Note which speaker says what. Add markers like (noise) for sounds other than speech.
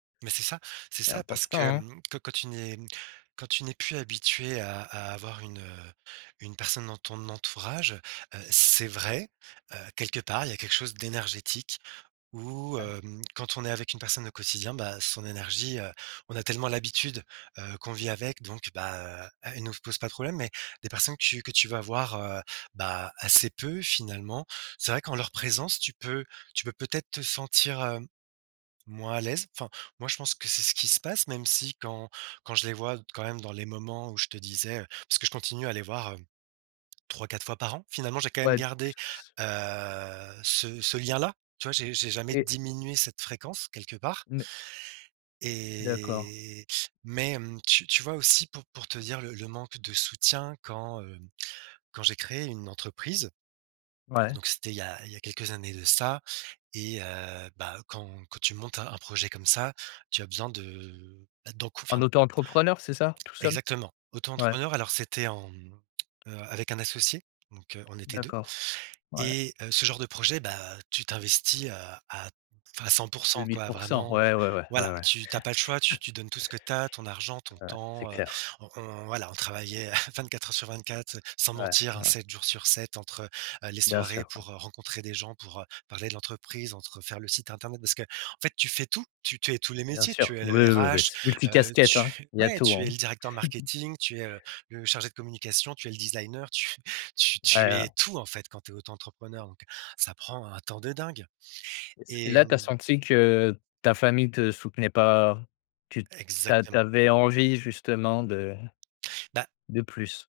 Speaker 1: Mais c'est ça! C'est
Speaker 2: C'est
Speaker 1: ça, parce
Speaker 2: important,
Speaker 1: que,
Speaker 2: hein.
Speaker 1: hem, quand quand tu n'es quand tu n'es plus habitué à à avoir une, heu, une personne dans ton entourage, heu, c'est vrai, heu, quelque part il y a quelque chose d'énergétique où,
Speaker 2: Ah.
Speaker 1: hem, quand on est avec une personne au quotidien, ben, son énergie, heu, on a tellement l'habitude, heu, qu'on vit avec, donc, bah heu, elle nous se pose pas de problème. Mais des personnes que tu que tu vas voir, heu, bah, assez peu finalement, c'est vrai qu'en leur présence, tu peux tu peux peut-être te sentir, heu, moins à l'aise. Enfin, moi je pense que c'est ce qu'il se passe, même si quand quand je les vois d quand même dans les moments où je te disais, heu parce que je continue à les voir, heu, 3-4 fois par an. Finalement j'ai quand même
Speaker 2: Ouais,
Speaker 1: gardé, heu, ce ce lien-là, tu vois, j'ai jamais
Speaker 2: Et
Speaker 1: diminué cette fréquence quelque part
Speaker 2: Mais D'accord.
Speaker 1: et mais, hem, tu tu vois aussi pour pour te dire le le manque de soutien quand, heu, quand j'ai créé une entreprise.
Speaker 2: Ouais?
Speaker 1: Donc c'était il a il y a quelques années de ça et heu, bah, quand quand tu montes un un projet comme ça, tu as besoin de ben, d'encou enfin
Speaker 2: En auto-entrepreneur, c'est ça? Tout seul?
Speaker 1: Exactement.
Speaker 2: Ouais.
Speaker 1: Auto-entrepreneur, alors c'était en heu, avec un associé, donc, heu, on était 2.
Speaker 2: D'accord, ouais.
Speaker 1: Et, heu, ce genre de projet, bah, tu t'investis à à enfin, cent pour
Speaker 2: deux
Speaker 1: cent
Speaker 2: mille
Speaker 1: quoi,
Speaker 2: pour cent,
Speaker 1: vraiment
Speaker 2: ouais, ouais, ouais. Ouais,
Speaker 1: voilà,
Speaker 2: ouais.
Speaker 1: tu tu as pas le choix, tu
Speaker 2: (chuckles)
Speaker 1: tu donnes tout ce que tu as, ton argent, ton
Speaker 2: Ouais, c'est
Speaker 1: temps, heu,
Speaker 2: clair.
Speaker 1: on on, voilà, on travaillait, (chuckles) 24h/24, heu, sans
Speaker 2: Ouais,
Speaker 1: mentir, hein,
Speaker 2: ouais.
Speaker 1: 7j/7 entre, heu, les
Speaker 2: Bien
Speaker 1: soirées
Speaker 2: sûr.
Speaker 1: pour, heu, rencontrer des gens, pour, heu, parler de l'entreprise, entre, heu, faire le site internet parce que en fait tu fais tout, tu tu es tous les
Speaker 2: Bien
Speaker 1: métiers,
Speaker 2: sûr,
Speaker 1: tu es
Speaker 2: oui,
Speaker 1: le
Speaker 2: oui, oui,
Speaker 1: RH,
Speaker 2: c'est
Speaker 1: heu,
Speaker 2: multi-casquettes,
Speaker 1: tu
Speaker 2: hein!
Speaker 1: f
Speaker 2: Il y a
Speaker 1: ouais!
Speaker 2: tout,
Speaker 1: Tu es
Speaker 2: hein.
Speaker 1: le directeur
Speaker 2: (chuckles)
Speaker 1: marketing, tu es, heu, le chargé de communication, tu es le designer, tu f tu
Speaker 2: Ouais,
Speaker 1: tu es
Speaker 2: heu.
Speaker 1: tout, en fait, quand tu es auto-entrepreneur, donc ça prend un temps de dingue.
Speaker 2: Est-ce
Speaker 1: Et
Speaker 2: là, tu as
Speaker 1: mmh
Speaker 2: senti que ta famille te soutenait pas? Tu t'a
Speaker 1: Exactement.
Speaker 2: t'avais envie justement de
Speaker 1: Bah
Speaker 2: de plus.